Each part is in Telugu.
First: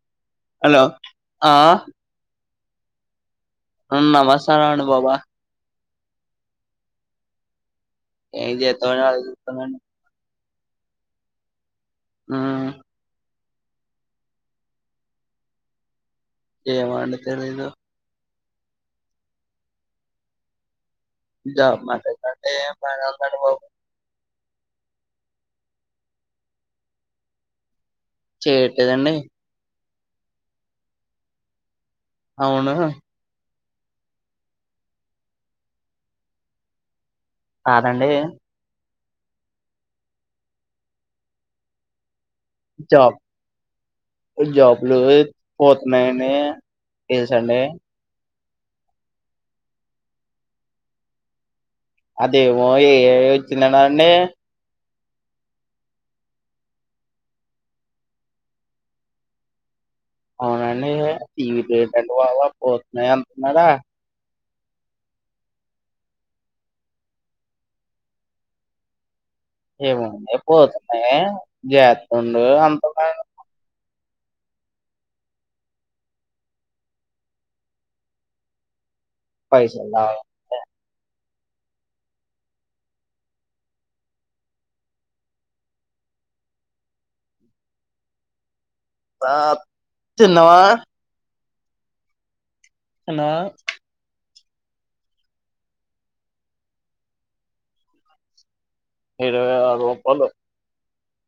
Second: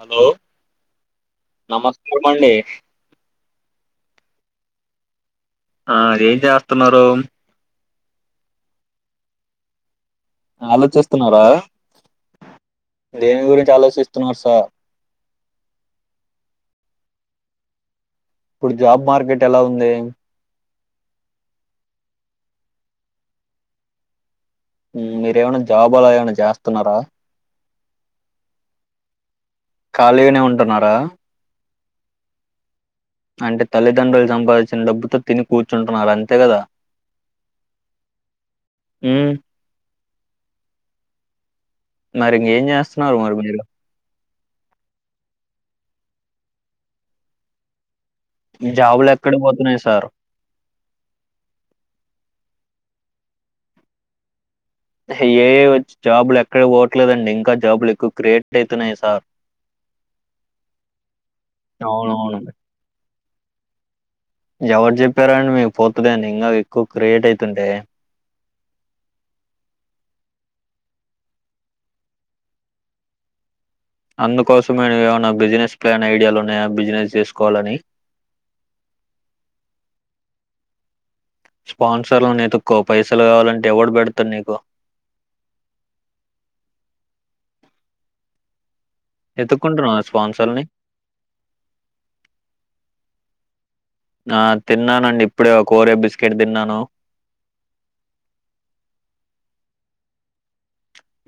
హలో హలో ఆ నమస్కారం అండి మ్మ్ నల్సార్ అనుభవా ఆ అ ఏం చేస్తున్నారు ఏం చేద్దాం అని ఆలోచిస్తున్నా అండి ఆలోచిస్తున్నారా మ్మ్ దేని గురించి ఆలోచిస్తున్నారు సార్ ఏమండి తెలీదు ఇప్పుడు జాబ్ మార్కెట్ ఎలా ఉంది జాబ్ మారేసాటే [unintelligible] మ్మ్ మీరేమనా జాబ్ అలా ఏమైనా చేస్తున్నారా చేయట్లేదండి ఖాళీగానే ఉంటున్నారా అవును అంటే తల్లిదండ్రులు సంపాదించిన డబ్బుతో తిని కూర్చుంటున్నారు అంతే కదా కాదండి మ్మ్ మరి ఇంకేం చేస్తున్నారు జాబ్ మరి మీరు జాబ్లు పోతున్నాయిని చేసండి జాబులు ఎక్కడ పోతున్నాయి సార్ అదే ఏమో ఎ ఐ వచ్చిందట కదండి ఏ ఐ వచ్ జాబులు ఎక్కడ పోవట్లేదండి ఇంకా జాబులు ఎక్కువ క్రియేట్ అవుతున్నాయి సార్ డిఅవునండి ఇగ అవునవును [unintelligible] పోతున్నాయి గద ఎవరు చెప్పారు అండి మీకు పోతుదని ఇంకా ఎక్కువ క్రియేట్ అవుతుంటే ఏమో డి ఎక్కువ అయితున్నాయా జెత్తుండు అంత అందుకోసమేను ఏమైనా బిజినెస్ ప్లాన్ ఐడియాలు ఉన్నాయా బిజినెస్ చేసుకోవాలని పైసలంటే స్పాన్సర్లు నీతుక్కో పైసలు కావాలంటే ఎవడ్ పెడ్తరు నీకు ఆహ్ ఎతుక్కుంటున్నావా తిన్నవా స్పాన్సర్ని హలో ఆ తిన్నానండి ఇప్పుడే ఒ కోరే బిస్కెట్ తిన్నాను ఇరవై ఆరూపాలు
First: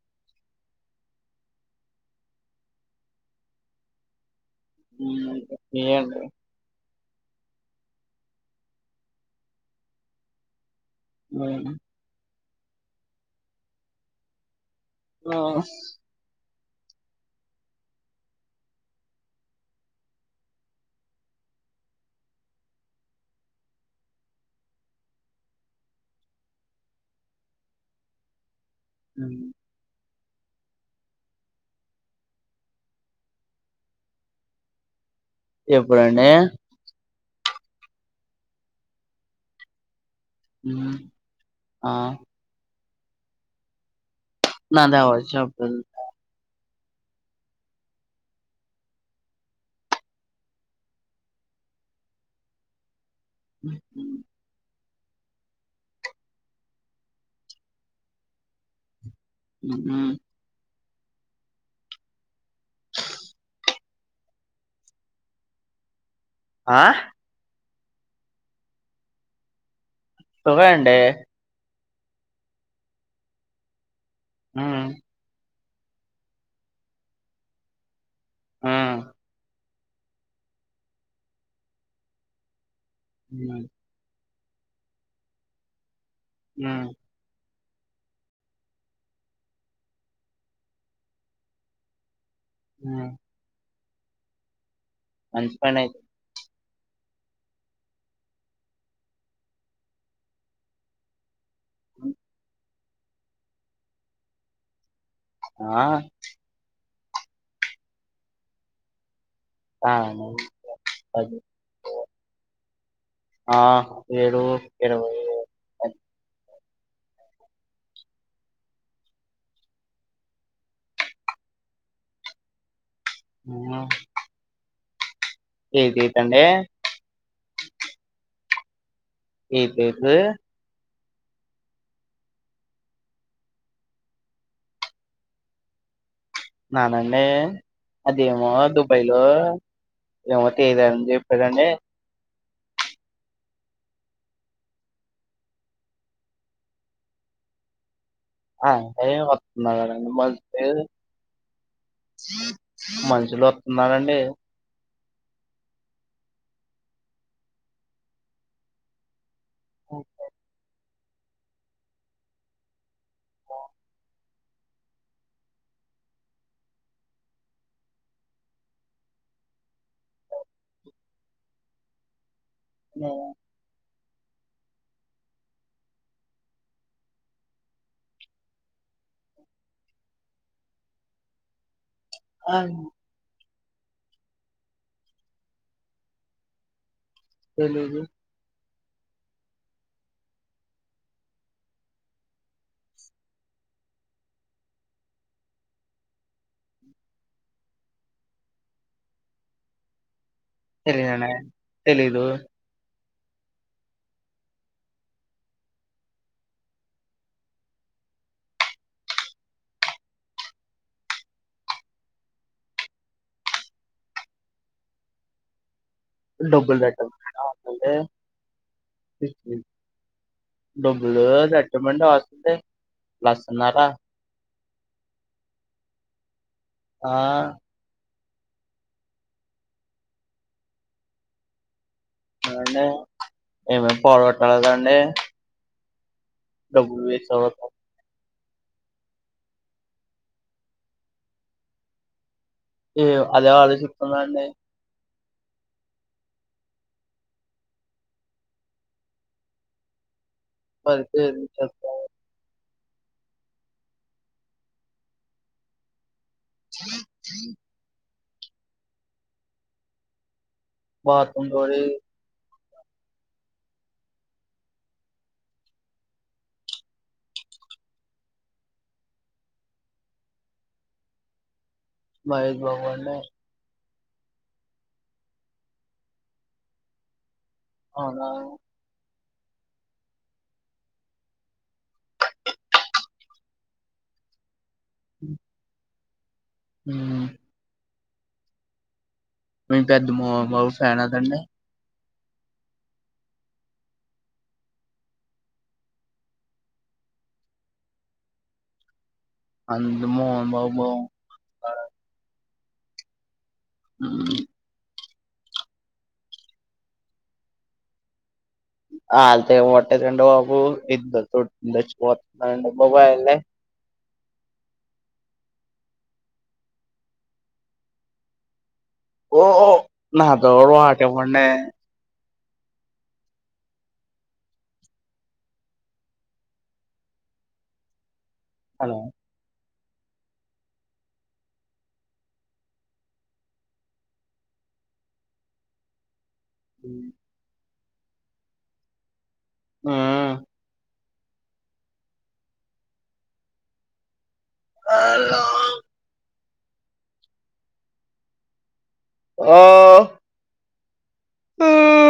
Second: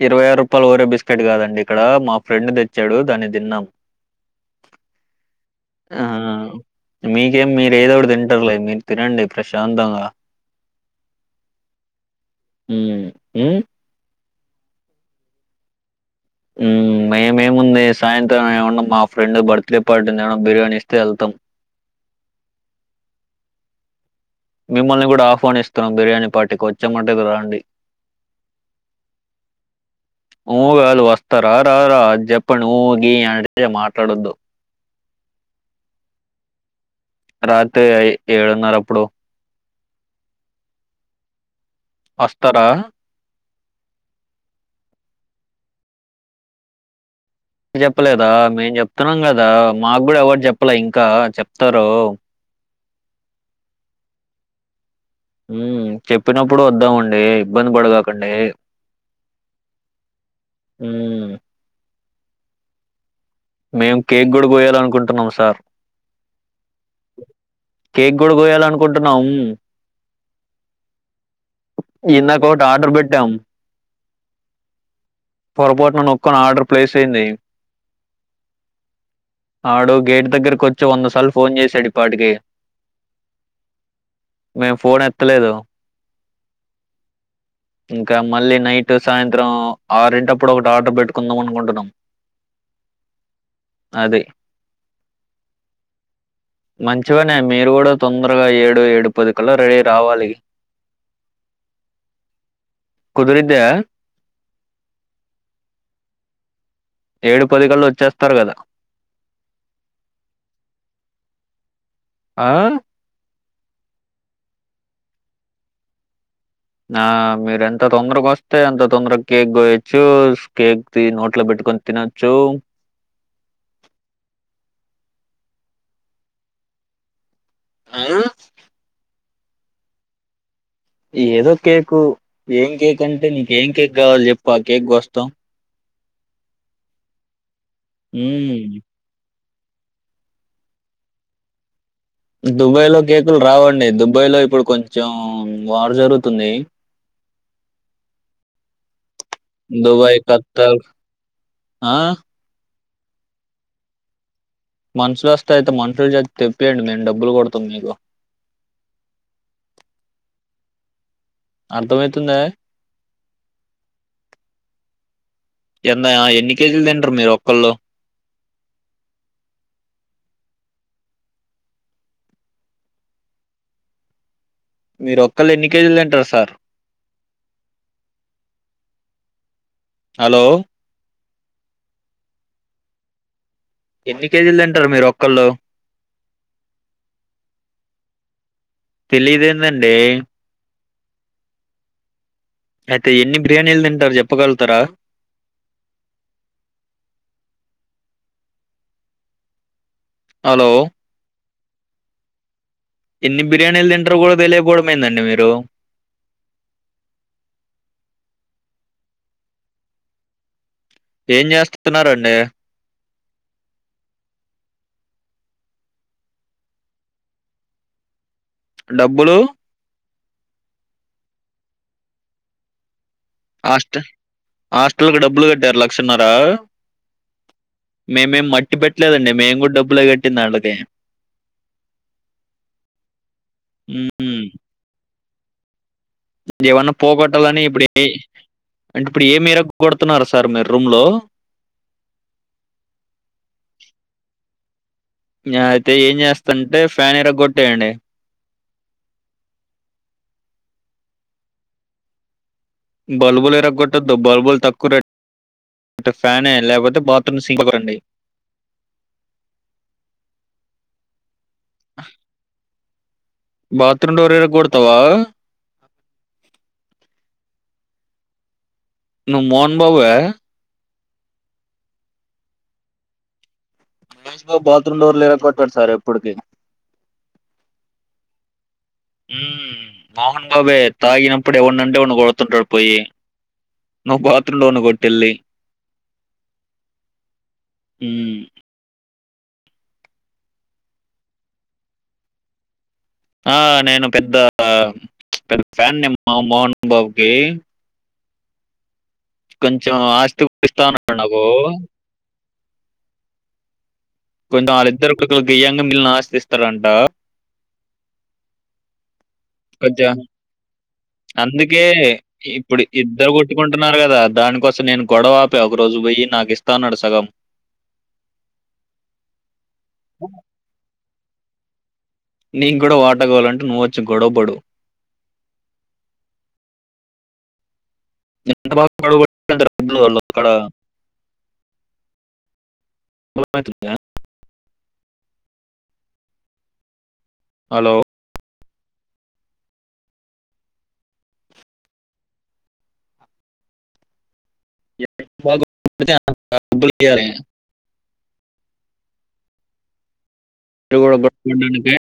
ఇరవై ఆరు రూపాయలు వోరే బిస్కెట్ కాదండి ఇక్కడ మా ఫ్రెండ్ తెచ్చాడు దాన్ని తిన్నాం మ్మ్ ఆ ఏండి మీకేం మీరు ఏదో ఒకటి తింటారులే మీరు తినండి ప్రశాంతంగా ఆ హుం హ్మ్ మ్మ్ ఆ మ్మ్ మేమేముంది సాయంత్రం ఏమన్నా మా ఫ్రెండ్ బర్త్డే పార్టీని ఏమన్నా బిర్యానీ ఇస్తే వెళ్తాం. మిమ్మల్ని కూడా ఆహ్వానిస్తన్నాం బిర్యానీ పార్టీకి వచ్చామంటది రాండి అ ఊ గాదు వస్తార రార ఆది జెప్పఅండి ఊగి అంటే మాట్లాడొద్దు ఎప్పుడు అండి రాత్ర రారీ ఏడు నర అప్పుడు ఉమ్ ఆ అస్తరా నాదవరు చెప్పలేదు చెప్పలేదా మేం చెప్తున్నాం కదా మాకు కూడా ఎవరు చెప్పలే ఇంకా చెప్తారు [inaudible] ఉ చెప్పినప్పుడు వద్దామండి ఇబ్బంది పడ కాకండి ఉమ్ హ్ ఉమ్ మేం కేక్ కూడా కోయాల అనుకుంటున్నాం సార్ ఆ కేక్ కూడా కోయాలనుకుంటున్నాము కోవేయండి ఇందకోటి ఆర్డర్ పెట్టాము ఉమ్ పొరపోటున నొక్కొని ఆర్డర్ ప్లేస్ అయింది ఆ ఆడు గేట్ దగ్గరకు వచ్చి వందసార్లు ఫోన్ చేసాడుఈ పాటికి ఉమ్ మేము ఫోన్ ఎత్తలేదు ఉమ్ ఇంకా మళ్ళీ నైట్ సాయంత్రం ఆరింటప్పుడు ఒకటి ఆర్డర్ పెట్టుకుందాం అనుకుంటున్నాం ఉమ్ అది మంచిపని అయితే మంచిపనే మీరు కూడా తొందరగా ఏడు ఏడు పదికల్ల రెడీ అయ్యి రావాలి అ కుదిరితే ఆ ఏడు పదికళ్ళ వచ్చేస్తారు కదా ఆ అ ఆ ఆ ఏడు ఇరవై ఆ మీరు ఎంత తొందరగా వస్తే ఎంత తొందరగా కేక్ కోయొచ్చు కేక్ నోట్లో పెట్టుకొని తినొచ్చు ఉమ్ ఏతేతండే ఆ ఏతేతే ఈ ఏదో కేక్ ఏం కేక్ అంటే నీక ఏం కేక్ కావలో చెప్పు ఆ కేక్ కోస్తం నానండి అదేమో మ్మ్. దుబాయ్ లో ఇవత ఐదు అంది పదన్న దుబాయ్ లో కేకులు రావండి దుబాయ్ లో ఇప్పుడు కొంచెం వారు జరుగుతుంది ఆ అ వత్తన్నగర మ దుబాయ్ ఖత్తర్ ఆ మంచులు వస్తున్ననండి మనుషులొస్తే అయితే మనుషుల చేత్ తెప్పండి. మేము డబ్బులు కొడతాం నీకు. ఓకే. అర్థమైతుందా. ఎందయ్య ఎన్ని కేజీలు తింట్రు మీరు ఒక్కళ్ళు. మేమా. మీరు ఒక్కళ్ళే ఎన్ని కేజీలు తింటార్ సారు. హలో అవ్ను. ఎన్ని కేజీల్ తింటరు మీరొక్కళ్ళు. తెలీదు. తెలీదెందండి. అయితే ఎన్ని బిర్యానీలు తింటరు చెప్పగలుగుతారా. హలో తెలీదండి. తెలీదు! ఎన్ని బిర్యానీలు తింటరు గూడా తెలియకపోవడం ఏందండి మీరు. ఏం చేస్తున్నారండి. డబ్బులు పెట్టాలా లేకపోతే. డబ్బులు. డబ్బులు పెట్టమంటే ఆస్తుంటే. లచ్చన్నరా? హాస్టల్ హాస్టల్ కు డబ్బులు కట్టార్. లక్షన్నరా. ఆ! మేమేం మట్టి పెట్లేదండి. మేము గూడ డబ్బులే కట్టిందాళ్ళకి. ఎవండి. ఇవాళ పోరాటాలు తాండి. ఏవన్నా పోగట్టాలని అవ్వద్దు. ఇప్పుడే. అంట్ ఇప్పుడు ఏ మెరక్ కొడుతున్నారు సార్ మీ రూమ్ లో. ఏ అదే ఆలోచిత్తున్నా అండి. న్యా అయితే ఏం చేస్టంటే ఫాన్ ఇరగ్గొట్టేయండి. పరిచయం చేస్తా. బల్బులు ఇరగ్గొట్టొద్దు. బల్బుల్ తక్కువ రేట్ ట్ ఫానే లేకపోతే బాత్రూమ్ సింక్ పగొట్టండి. బాత్ ఒంగోలి బాత్ రూమ్ డోర్ ఇరగొడతావా. నువ్ మోహన్ బాబువా మహేష్ బాబు అన్నా. మహేష్ బాబు బాత్రూమ్ డోర్లు ఇరకొట్టడు సార్ ఎప్పుడికి. అవునా ఊ మోహన్ బాబే తాగినప్పుడు ఎవన్నంటే వాన్ని కొడుతుంటాడు పొయ్యి నువ్వు బాత్ రూమ్. లోన్ ని కొట్టెల్లి. ఊ ఊ మేం పెద్ద మోహన్ బాబు ఫ్యాన్ కదండి. ఆ నేను పెద్ద పెద్ద ఫ్యాన్ నిను మా మోహన్ బాబుకిి కొంచెం అందులో ఆస్తి మోహన్ బాబు ఇస్తాన్నడు నాకు ఆ ఇద్దరికీ కొద్దిగా ఇయ్యాంగా మిగిలిన అస్తి ఇస్తారంట ఆళ్తే కొంచెం పట్టుకొకండి బాబు అందుకే ఇద్దరుచ్చిపోతుందండి ఇప్పుడు ఇద్దరు బాబాయలే కొట్టుకుంటున్నారు కదా దానికోసం నేను గొడవవాపే ఒక రోజు పోయి నాకు ఇస్తాను అన్నడు సగం ఓఓ నాతో పాటు ఉండె నీకు కూడా వాట గావాలంటే నువ్వొచ్చి గొడవ పడు నిను [inaudible] హలో వడ్లు వాళ్ళు అక్కడ వినపడట్లేద ఉ హలో ఆ హలో. [unintelligible] వాడికీ బాంఋ లేయాలే ఆ పొందామ కూడా కూడాంటనుక [inaudible]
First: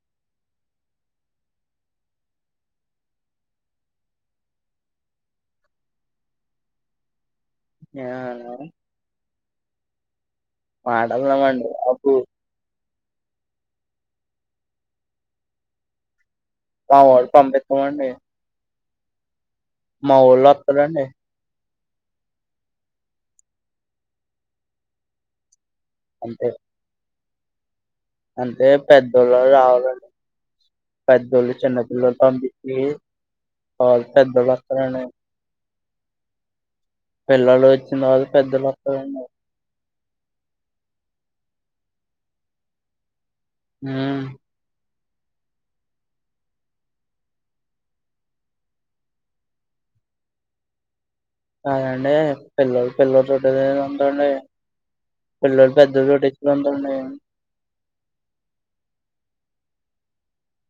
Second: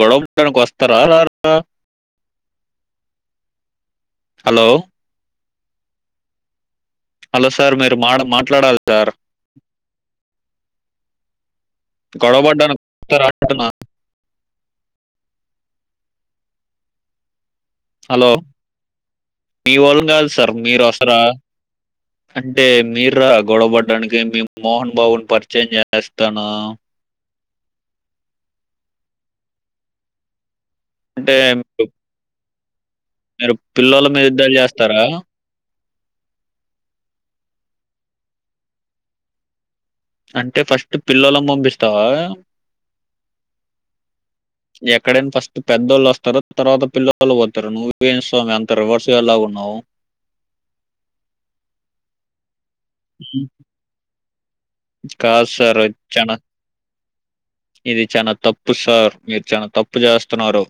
గొడవ పడడానికి వస్తారా రార హలో హలో సార్ మీరు మాడ మాట్లాడాలి సార్ పాటలు పాడండి గొడవ పడ్డానికి వత్తార రాన ఆ వస్తాం లే పోండి హలో మీ వాళ్ళును కాదు సార్ మీరు వస్తారండి వస్తార అంటే మీరు రార గొడవ పడ్డానికి మీ మోహన్ బాబుని పరిచయం చేయ వస్తనా అంటే పెద్దోళ్ళు రావాలండి అంటే పెద్దోళ్ళు మీరు చిన్నపిల్లలతొ అండి హ్మ్ మీరు పిల్లొల్ల మీద యుద్దాలు చేస్తారా పిల్లలు వచ్చింది కాదు పెద్దొలు వత్తారాండి అంటే ఫస్ట్ పిల్లొలను పంపిస్తావా ఆ ఎక్కడైనా ఫస్ట్ పెద్దోళ్ళు వస్తారు తర్వాత పిల్లవాళ్ళు పోతరు నువ్ ఏంది స్వామి అంత రివర్స్ గాని లాగా ఉన్నావు. అయ్ అండి పిల్లల పిల్లల చోటి ఉందండి కాదు పిల్లలు సార్ పెద్ద చానా చోటిచ్చ ఉందండి ఇది చాన తప్పు సార్ మీరు చానా తప్పు చేస్తున్నారు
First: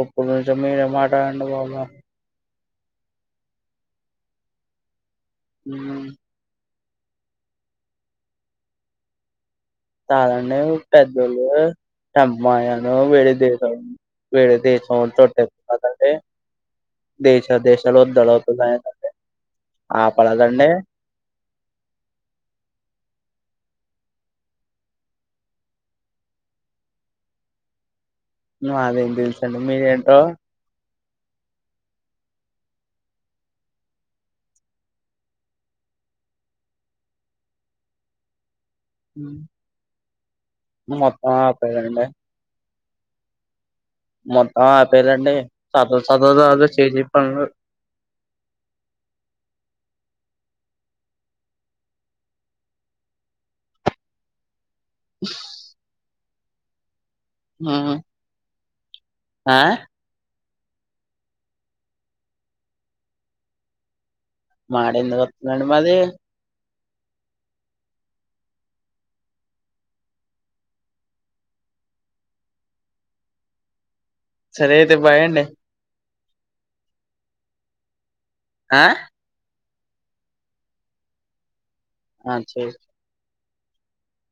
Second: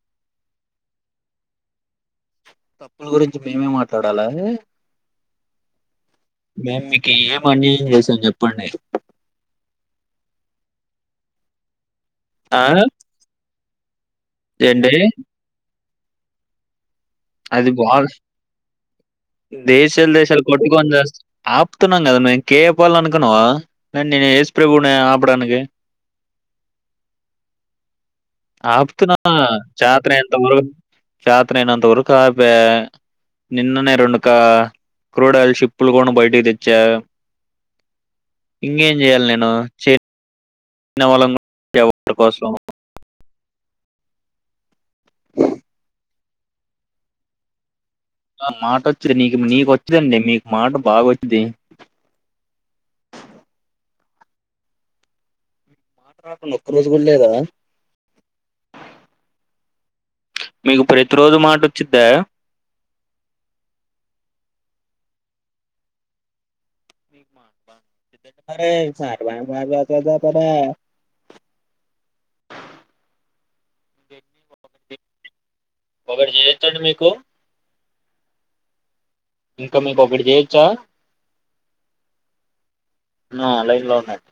ఒక్క నిమిషం మీరు మాటఅండి బాబు [unintelligible] తప్పుల గురించి మేమే మాట్లాడాలా హే ఉమ్ మేమ్ మీకు ఏం అన్యాయం చేసాం చెప్పండి చాలండి పెద్దోళ్ళు [inaudible] ఆ! చెమ్బయను విడిది [unintelligible] సమ్ విడిది ఏండి? చౌ చట్ట [unintelligible] కాదంటే అది బాగా దేశాలు దేశాలు ఆపలేదండి కొట్టుకొని చస్ ఆపుతున్నాం కదా మేము కేపాల అనుకున్నావా న నేను ఎస్ ప్రభువు న ఆపడానికి మాదేం ఆపుతున్నా తెలుసండి జాత్ర మీరేంటో ఎంత మరుగు [unintelligible] చాతనైన్తవరకూ కాపే నిన్ననే రెండు కా క్రూడ్ ఆయిల్ షిప్పులు కూడా బయటికి తెచ్చా ఇంకేం చెయాలి ఉమ్, నేను చే ఉన్న మొత్తం వాళ్ళందర్నీ ఆపేయాలండి ఒక్కరి కోసం [unintelligible] మొత్తం ఆపేరండి సత సత చే చెప్పను ఆ మాట వచ్చిది నీకు నీకు వచ్చిందిందండి మీకు మాట బాగా వచ్చిది [inaudible] ఓ మాట రాకున్నా ఒక్కరోజు [inaudible] స్కూల్ లేదా ఆ మీకు ప్రతి రోజు మాట ఒచ్చిద్దా మాడ ఎందుకు వస్తుందండి మాది మ సార్వా మ ప [unintelligible] సరే అయితే బాయండి ఒకటి చెత్తాండి మీకు ఆ ఇంక మీకు ఒకటి చేయొచ్చా ఆ చెే నా లైన్ లో ఉన్నాడు